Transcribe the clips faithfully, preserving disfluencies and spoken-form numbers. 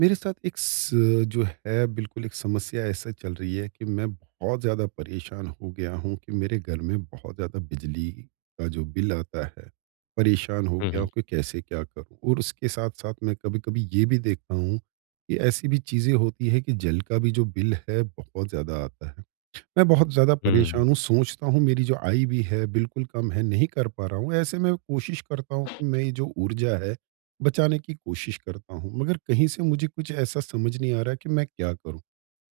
मेरे साथ एक स जो है बिल्कुल एक समस्या ऐसा चल रही है कि मैं बहुत ज़्यादा परेशान हो गया हूँ कि मेरे घर में बहुत ज़्यादा बिजली का जो बिल आता है, परेशान हो गया हम्म, हूँ कि कैसे क्या करूँ? और उसके साथ-साथ मैं कभी-कभी ये भी देखता हूँ कि ऐसी भी चीज़ें होती हैं कि जल का भी जो बिल है बहुत ज़्यादा आता है। मैं बहुत ज़्यादा हम्म, परेशान हूँ, सोचता हूँ मेरी जो आय भी है बिल्कुल कम है, नहीं कर पा रहा हूँ। ऐसे में कोशिश करता हूँ कि मेरी जो ऊर्जा है, बचाने की कोशिश करता हूँ। मगर कहीं से मुझे कुछ ऐसा समझ नहीं आ रहा कि मैं क्या करूँ?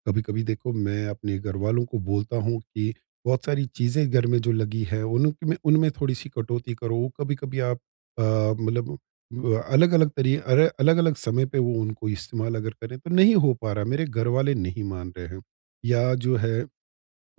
कभी-कभी देखो मैं अपने घरवालों को बोलता हूँ कि बहुत सारी चीज़ें घर में जो लगी है उनक में उनमें थोड़ी-सी कटौती करो। कभी-कभी आप अ, मतलब अ, अलग-अलग तरी अरे अलग-अलग समय पे वो उनको इस्तेमाल अगर करें तो नहीं हो पा रहा, मेरे घरवाले नहीं मान रहे हैं। या जो है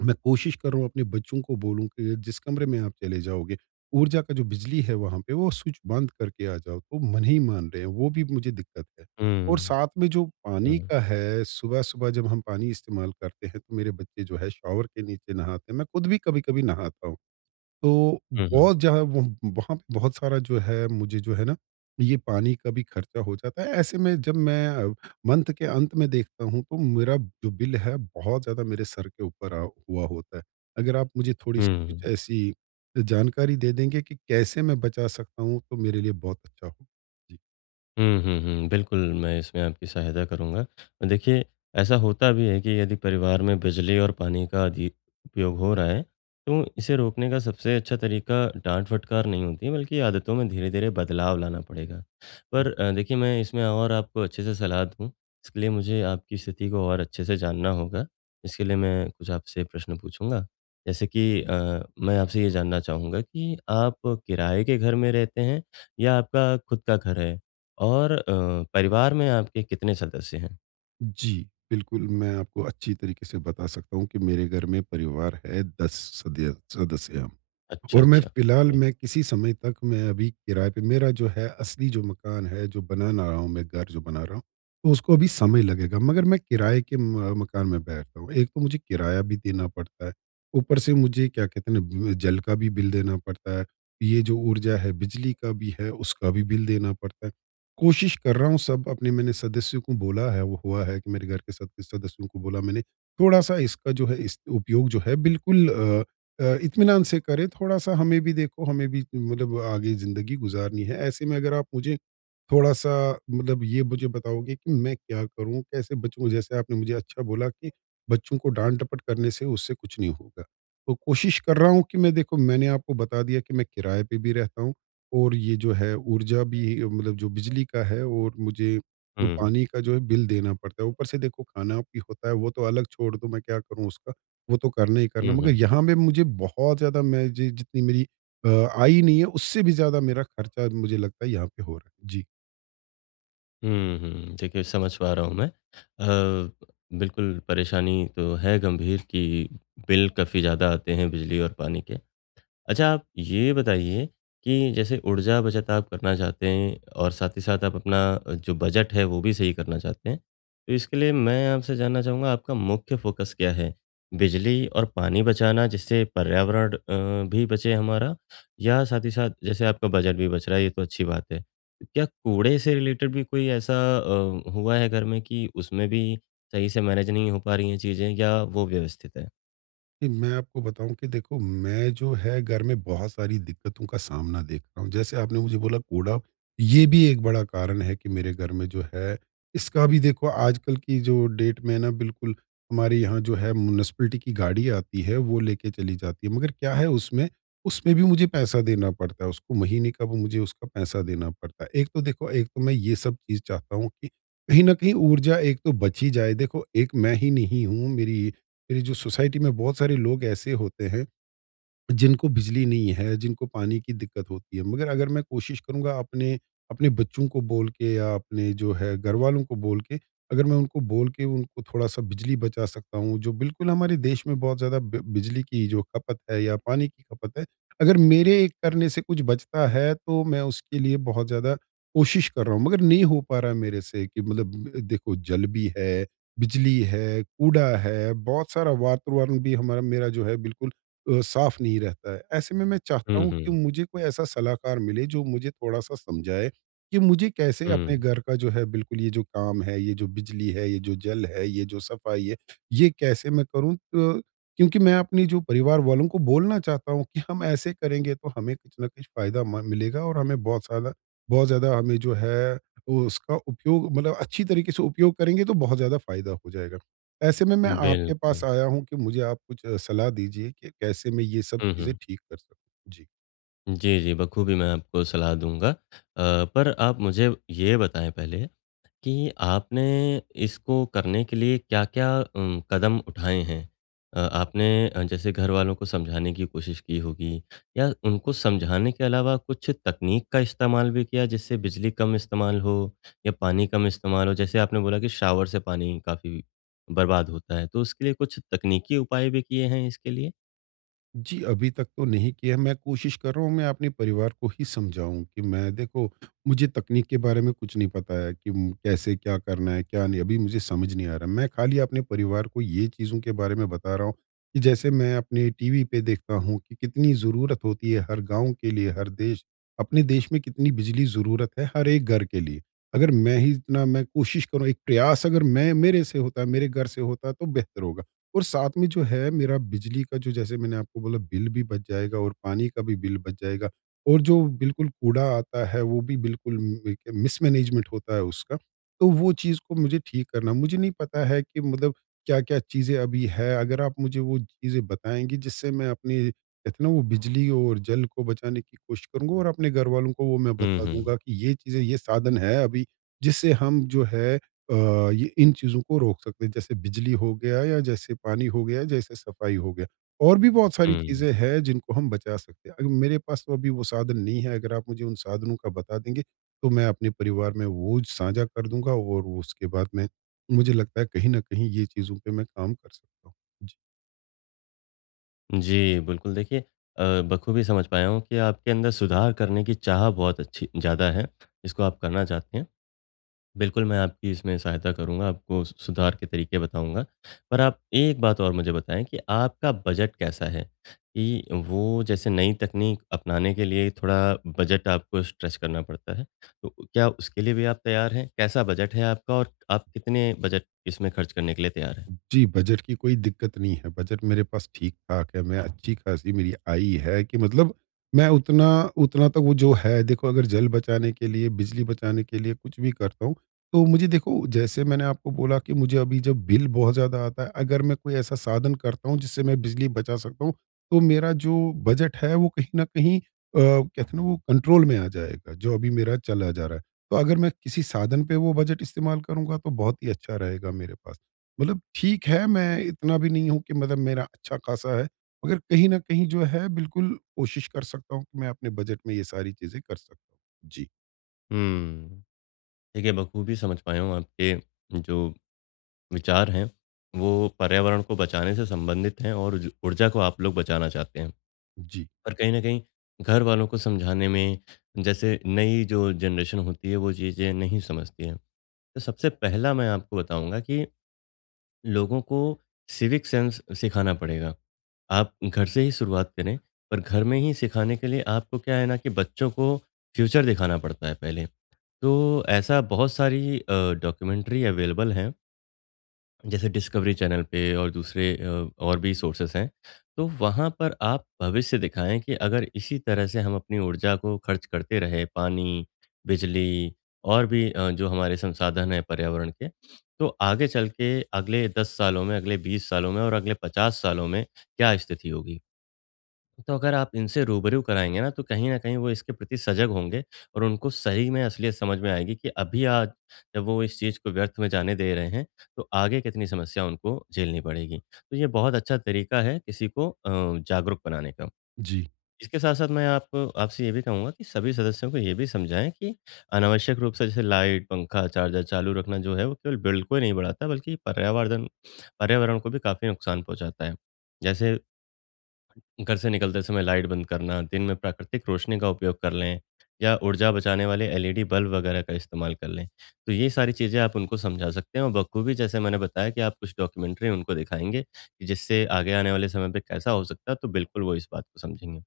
मैं कोशिश कर रहा हूँ अपने बच्चों को बोलूँ कि जिस कमरे में आप चले जाओगे, ऊर्जा का जो बिजली है वहाँ पे वो स्विच बंद करके आ जाओ, तो मन ही मान रहे हैं, वो भी मुझे दिक्कत है। और हम्म, साथ में जो पानी हम्म, का है, सुबह-सुबह जब हम पानी इस्तेमाल करते हैं, तो मेरे बच्चे जो है शॉवर के नीचे नहाते हैं, मैं खुद भी कभी-कभी नहाता हूँ। तो हम्म, हम्म, बहुत जहाँ वो वहाँ पे बहुत सारा जो है मुझे जो है ना, ये पानी का भी खर्चा हो जाता है। ऐसे में जब मैं अ, मंथ के अंत में देखता हूँ तो मेरा जो बिल है बहुत ज़्यादा मेरे सर के ऊपर आ हुआ होता है। अगर आप मुझे थोड़ी-सी हम्म, कुछ ऐसी जानकारी दे देंगे कि कैसे मैं बचा सकता हूँ तो मेरे लिए बहुत अच्छा हो। जी, हुँ, हुँ, हुँ। बिल्कुल, मैं इसमें आपकी सहायता करूँगा। देखिए, ऐसा होता भी है कि यदि परिवार में बिजली और पानी का अधि उपयोग हो रहा है, तो इसे रोकने का सबसे अच्छा तरीका डाँट-फटकार नहीं होती है, बल्कि आदतों में धीरे-धीरे बदलाव लाना पड़ेगा। जी। पर अ, देखिए, मैं इसमें और आपको अच्छे से सलाह दूँ, इसके लिए मुझे आपकी स्थिति को और अच्छे से जानना होगा। इसके लिए मैं कुछ आपसे प्रश्न पूछूँगा। जैसे कि अ, मैं आपसे ये जानना चाहूँगा कि आप किराए के घर में रहते हैं या आपका खुद का घर है? और अ, परिवार में आपके कितने सदस्य हैं? जी, बिल्कुल मैं आपको अच्छी तरीके से बता सकता हूँ कि मेरे घर में परिवार है दस सदय सदस्य हम। अच्छा, और मैं अच्छा। फ़िलहाल जी। मैं किसी समय तक मैं अभी किराए पे मेरा जो है असली जो मकान है, जो बनाना रहा हूँ मैं घर जो बना रहा हूँ, तो उसको अभी समय लगेगा मगर मैं किराए के म मकान में बैठता हूँ। एक तो मुझे किराया भी देना पड़ता है, ऊपर से मुझे क्या कहते हैं ना ब जल का भी बिल देना पड़ता है, ये जो ऊर्जा है बिजली का भी है, उसका भी बिल देना पड़ता है। कोशिश कर रहा हूँ सब अपने मैंने सदस्यों को बोला है वो हुआ है कि मेरे घर के सद सदस्यों को बोला मैंने, थोड़ा-सा इसका जो है इस उपयोग जो है बिल्कुल अ अ, इत्मीनान से करें थोड़ा-सा हमें भी देखो हमें भी मतलब आगे ज़िंदगी गुज़ारनी है। ऐसे में अगर आप मुझे थोड़ा-सा मतलब ये मुझे बताओगे कि मैं क्या करूँ? कैसे बचूँ? जैसे आपने मुझे अच्छा बोला कि बच्चों को डाँट-डपट करने से उससे कुछ नहीं होगा। तो कोशिश कर रहा हूँ कि मैं देखो मैंने आपको बता दिया कि मैं किराए पे भी रहता हूँ और ये जो है ऊर्जा भी मतलब जो बिजली का है और मुझे हुँ। पानी का जो है बिल देना पड़ता है। ऊपर से देखो खाना भी होता है वो तो अलग छोड़ दो मैं क्या करूँ उसका। वो तो करना ही करना हुँ, मगर हुँ। यहाँ पे मुझे बहुत ज़्यादा मैं जि जितनी मेरी अ, आय नहीं है उससे भी ज़्यादा मेरा खर्चा मुझे लगता है यहाँ पे हो रहा है। जी। हुँ, हुँ। देखिए, समझ पा रहा हूँ मैं। अ, बिल्कुल परेशानी तो है गंभीर कि बिल काफ़ी ज़्यादा आते हैं बिजली और पानी के। अच्छा, आप ये बताइए कि जैसे ऊर्जा बचत आप करना चाहते हैं और साथ ही साथ आप अपना अ, जो बजट है वो भी सही करना चाहते हैं। तो इसके लिए मैं आपसे जानना चाहूँगा, आपका मुख्य फ़ोकस क्या है? बिजली और पानी बचाना, जिससे पर्यावरण अ, भी बचे हमारा, या साथ ही साथ जैसे आपका बजट भी बच रहा है, ये तो अच्छी बात है। क्या कूड़े से रिलेटेड भी कोई ऐसा अ, हुआ है घर में कि उसमें भी सही से मैनेज नहीं हो पा रही हैं चीज़ें या वो व्यवस्थित है? कि मैं आपको बताऊँ कि देखो, मैं जो है घर में बहुत सारी दिक्कतों का सामना देख रहा हूँ। जैसे आपने मुझे बोला कूड़ा, ये भी एक बड़ा कारण है कि मेरे घर में जो है इसका भी देखो आजकल की जो डेट में ना बिल्कुल हमारे यहाँ जो है म्युनिसिपैलिटी की गाड़ी आती है, वो लेके चली जाती है। मगर क्या है उसमें, उसमें भी मुझे पैसा देना पड़ता है, उसको महीने का वो मुझे उसका पैसा देना पड़ता है। एक तो देखो, एक तो मैं ये सब चीज़ चाहता हूँ कि कहीं न कहीं ऊर्जा एक तो बची जाए। देखो, एक मैं ही नहीं हूँ, मेरी मेरी जो सोसाइटी में बहुत सारे लोग ऐसे होते हैं जिनको बिजली नहीं है, जिनको पानी की दिक्कत होती है। मगर अगर मैं कोशिश करूँगा अपने अपने बच्चों को बोल के या अपने जो है घरवालों को बोल के, अगर मैं उनको बोल के उनको थोड़ा-सा बिजली बचा सकता हूँ, जो बिल्कुल हमारे देश में बहुत ज़्यादा बि बिजली की जो खपत है या पानी की खपत है, अगर मेरे एक करने से कुछ बचता है, तो मैं उसके लिए बहुत ज़्यादा कोशिश कर रहा हूँ। मगर नहीं हो पा रहा है मेरे से कि मतलब देखो जल भी है, बिजली है, कूड़ा है, बहुत सारा वातावरण भी हमारा मेरा जो है बिल्कुल अ, साफ नहीं रहता है। ऐसे में मैं चाहता हुँ, हूँ कि हुँ। मुझे कोई ऐसा सलाहकार मिले जो मुझे थोड़ा-सा समझाए कि मुझे कैसे अपने हुँ, घर का जो है बिल्कुल ये जो काम है, ये जो बिजली है, ये जो जल है, ये जो सफाई है, ये कैसे मैं करूँ? तो क्योंकि मैं अपने जो परिवार वालों को बोलना चाहता हूँ कि हम ऐसे करेंगे तो हमें कुछ न कुछ फ़ायदा म मिलेगा और हमें बहुत ज़्यादा बहुत ज़्यादा हमें जो है वो उसका उपयोग मतलब अच्छी तरीके से उपयोग करेंगे तो बहुत ज़्यादा फ़ायदा हो जाएगा। ऐसे में मैं आपके पास बिल्कुल। आया हूँ कि मुझे आप कुछ अ, सलाह दीजिए कि कैसे मैं ये सब हुँ, चीज़ें हुँ। ठीक कर सकूँ? जी। जी, जी, बखूबी मैं आपको सलाह दूँगा। अ, पर आप मुझे ये बताएँ पहले कि आपने इसको करने के लिए क्या-क्या उम, कदम उठाए हैं? अ, आपने अ, जैसे घरवालों को समझाने की कोशिश की होगी या उनको समझाने के अलावा कुछ तकनीक का इस्तेमाल भी किया, जिससे बिजली कम इस्तेमाल हो या पानी कम इस्तेमाल हो? जैसे आपने बोला कि शावर से पानी काफ़ी बर्बाद होता है, तो उसके लिए कुछ तकनीकी उपाय भी किए हैं इसके लिए? जी, अभी तक तो नहीं किया है। मैं कोशिश कर रहा हूँ, मैं अपने परिवार को ही समझाऊँ कि मैं देखो, मुझे तकनीक के बारे में कुछ नहीं पता है कि उम, कैसे क्या करना है, क्या नहीं, अभी मुझे समझ नहीं आ रहा। मैं खाली अपने परिवार को ये चीज़ों के बारे में बता रहा हूँ कि जैसे मैं अपने टीवी पे देखता हूँ कि कितनी ज़रूरत होती है हर गाँव के लिए, हर देश अपने देश में कितनी बिजली ज़रूरत है हर एक घर के लिए। अगर मैं ही इतना मैं कोशिश करूँ, एक प्रयास अगर मैं मेरे से होता, मेरे घर से होता, तो बेहतर होगा। और साथ में जो है मेरा बिजली का जो, जैसे मैंने आपको बोला, बिल भी बच जाएगा और पानी का भी बिल बच जाएगा। और जो बिल्कुल कूड़ा आता है वो भी बिल्कुल मिसमैनेजमेंट होता है उसका। तो वो चीज़ को मुझे ठीक करना मुझे नहीं पता है कि मतलब क्या क्या चीज़ें अभी है। अगर आप मुझे वो चीज़ें बताएंगी जिससे मैं अपनी कहते ना वो बिजली और जल को बचाने की कोशिश करूंगा और अपने घर वालों को वो मैं हुँ, बता हुँ। दूंगा कि ये चीज़ें ये साधन है अभी जिससे हम जो है अ, ये इन चीज़ों को रोक सकते हैं। जैसे बिजली हो गया या जैसे पानी हो गया, जैसे सफाई हो गया। और भी बहुत सारी हुँ। चीज़ें हैं जिनको हम बचा सकते हैं। अगर मेरे पास तो अभी वो साधन नहीं है, अगर आप मुझे उन साधनों का बता देंगे, तो मैं अपने परिवार में वो साझा कर दूँगा और उसके बाद में मुझे लगता है कहीं न कहीं ये चीज़ों पे मैं काम कर सकता हूँ। जी, बिल्कुल देखिए, अ, बखूबी समझ पाया हूँ कि आपके अंदर सुधार करने की चाह बहुत अच्छी ज़्यादा है, जिसको आप करना चाहते हैं। बिल्कुल, मैं आपकी इसमें सहायता करूँगा, आपको सु सुधार के तरीके बताऊँगा। पर आप एक बात और मुझे बताएँ कि आपका बजट कैसा है? कि वो जैसे नई तकनीक अपनाने के लिए थोड़ा बजट आपको स्ट्रेच करना पड़ता है, तो क्या उसके लिए भी आप तैयार हैं? कैसा बजट है आपका और आप कितने बजट इसमें खर्च करने के लिए तैयार हैं? जी, बजट की कोई दिक्कत नहीं है। बजट मेरे पास ठीक-ठाक है, मैं अच्छी-खासी मेरी आई है कि मतलब मैं उतना उतना तक वो जो है देखो अगर जल बचाने के लिए, बिजली बचाने के लिए कुछ भी करता हूँ, तो मुझे देखो जैसे मैंने आपको बोला कि मुझे अभी जब बिल बहुत ज़्यादा आता है, अगर मैं कोई ऐसा साधन करता हूँ जिससे मैं बिजली बचा सकता हूँ, तो मेरा जो बजट है वो कहीं न कहीं अ, कहते हैं ना वो कंट्रोल में आ जाएगा, जो अभी मेरा चला जा रहा है। तो अगर मैं किसी साधन पे वो बजट इस्तेमाल करूँगा तो बहुत ही अच्छा रहेगा मेरे पास। मतलब ठीक है, मैं इतना भी नहीं हूँ कि मतलब मेरा अच्छा-खासा है, मगर कहीं न कहीं जो है बिल्कुल कोशिश कर सकता हूँ कि मैं अपने बजट में ये सारी चीज़ें कर सकता हूँ। जी। हुँ, देखिए, बखूबी समझ पाया हूँ आपके जो विचार हैं, वो पर्यावरण को बचाने से संबंधित हैं और ज ऊर्जा को आप लोग बचाना चाहते हैं। जी। पर कहीं न कहीं घर वालों को समझाने में जैसे नई जो जनरेशन होती है, वो चीज़ें नहीं समझती है। तो सबसे पहला मैं आपको बताऊँगा कि लोगों को सिविक सेंस सिखाना पड़ेगा। आप घर से ही शुरुआत करें, पर घर में ही सिखाने के लिए आपको क्या है ना कि बच्चों को फ्यूचर दिखाना पड़ता है पहले। तो ऐसा बहुत सारी अ, डॉक्यूमेंट्री अवेलेबल हैं जैसे डिस्कवरी चैनल पे और दूसरे अ, और भी सोर्सेस हैं, तो वहाँ पर आप भविष्य दिखाएँ कि अगर इसी तरह से हम अपनी ऊर्जा को खर्च करते रहे, पानी, बिजली और भी अ, जो हमारे संसाधन हैं पर्यावरण के, तो आगे चल के अगले दस सालों में, अगले बीस सालों में और अगले पचास सालों में क्या स्थिति होगी? तो अगर आप इनसे रूबरू कराएँगे ना, तो कहीं न कहीं वो इसके प्रति सजग होंगे और उनको सही में असलियत समझ में आएगी कि अभी आज जब वो इस चीज़ को व्यर्थ में जाने दे रहे हैं, तो आगे कितनी समस्या उनको झेलनी पड़ेगी। तो ये बहुत अच्छा तरीका है किसी को अ, जागरूक बनाने का। जी। इसके साथ-साथ मैं आपको आपसे ये भी कहूँगा कि सभी सदस्यों को ये भी समझाएँ कि अनावश्यक रूप से जैसे लाइट, पंखा, चार्जर चालू रखना जो है, वो केवल बिल को ही नहीं बढ़ाता बल्कि पर्यावार्धन पर्यावरण को भी काफ़ी नुकसान पहुँचाता है। जैसे घर से निकलते समय लाइट बंद करना, दिन में प्राकृतिक रोशनी का उपयोग कर लें या ऊर्जा बचाने वाले एलईडी बल्ब वगैरह का इस्तेमाल कर लें। तो ये सारी चीज़ें आप उनको समझा सकते हैं और बखूबी, जैसे मैंने बताया, कि आप कुछ डॉक्यूमेंट्री उनको दिखाएँगे, जिससे आगे आने वाले समय पे कैसा हो सकता है, तो बिल्कुल वो इस बात को समझेंगे।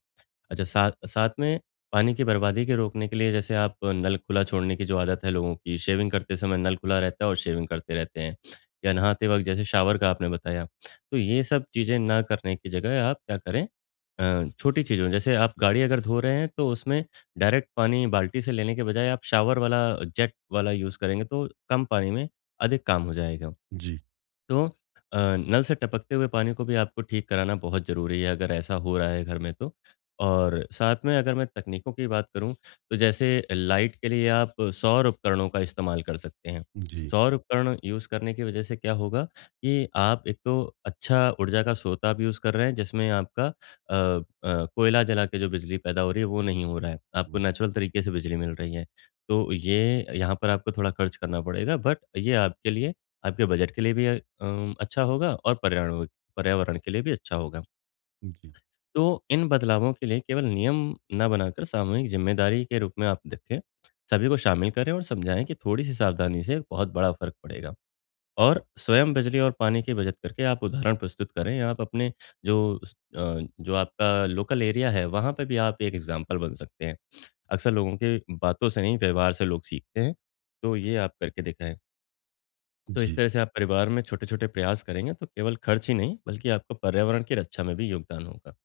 अच्छा, साथ साथ में पानी की बर्बादी के रोकने के लिए, जैसे आप नल खुला छोड़ने की जो आदत है लोगों की, शेविंग करते समय नल खुला रहता है और शेविंग करते रहते हैं, या नहाते वक़्त जैसे शावर का आपने बताया। तो ये सब चीज़ें ना करने की जगह आप क्या करें, अ, छोटी चीज़ों जैसे आप गाड़ी अगर धो रहे हैं तो उसमें डायरेक्ट पानी बाल्टी से लेने के बजाय आप शावर वाला, जेट वाला यूज़ करेंगे तो कम पानी में अधिक काम हो जाएगा। जी। तो अ, नल से टपकते हुए पानी को भी आपको ठीक कराना बहुत ज़रूरी है, अगर ऐसा हो रहा है घर में तो। और साथ में अगर मैं तकनीकों की बात करूँ, तो जैसे लाइट के लिए आप सौर उपकरणों का इस्तेमाल कर सकते हैं। जी। सौर उपकरण यूज़ करने की वजह से क्या होगा कि आप एक तो अच्छा ऊर्जा का स्रोत आप यूज़ कर रहे हैं, जिसमें आपका अ अ, कोयला जला के जो बिजली पैदा हो रही है, वो नहीं हो रहा है। आपको हुँ। नेचुरल तरीके से बिजली मिल रही है। तो ये यहाँ पर आपको थोड़ा खर्च करना पड़ेगा, बट ये आपके लिए, आपके बजट के लिए भी अ, अच्छा होगा और पर्यावरण पर्यावरण के लिए भी अच्छा होगा। जी। तो इन बदलावों के लिए केवल नियम ना बनाकर, सामूहिक ज़िम्मेदारी के रूप में आप देखें। सभी को शामिल करें और समझाएँ कि थोड़ी-सी सावधानी से बहुत बड़ा फ़र्क पड़ेगा। और स्वयं बिजली और पानी की बचत करके आप उदाहरण प्रस्तुत करें। आप अपने जो स अ, जो आपका लोकल एरिया है, वहाँ पे भी आप एक एग्ज़ाम्पल बन सकते हैं। अक्सर लोगों की बातों से नहीं, व्यवहार से लोग सीखते हैं। तो ये आप करके दिखाएँ। तो इस जी। तरह से आप परिवार में छोटे-छोटे प्रयास करेंगे तो केवल खर्च ही नहीं, बल्कि आपका पर्यावरण की रक्षा में भी योगदान होगा।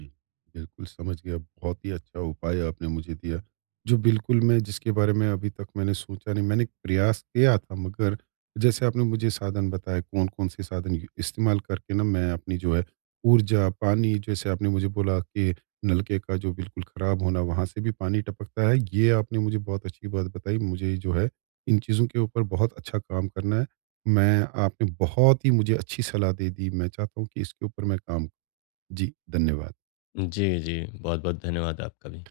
जी, बिल्कुल समझ गया। बहुत ही अच्छा उपाय आपने मुझे दिया, जो बिल्कुल मैं जिसके बारे में अभी तक मैंने सोचा नहीं। मैंने प्रयास किया था मगर जैसे आपने मुझे साधन बताए कौन-कौन से साधन इ इस्तेमाल करके ना मैं अपनी जो है ऊर्जा, पानी जैसे आपने मुझे बोला कि नलके का जो बिल्कुल ख़राब होना वहाँ से भी पानी टपकता है। ये आपने मुझे बहुत अच्छी बात बताई। मुझे जो है इन चीज़ों के ऊपर बहुत अच्छा काम करना है। मैं आपने बहुत ही मुझे अच्छी सलाह दे दी। मैं चाहता हूँ कि इसके ऊपर मैं काम जी, धन्यवाद। जी, जी। बहुत-बहुत धन्यवाद आपका भी।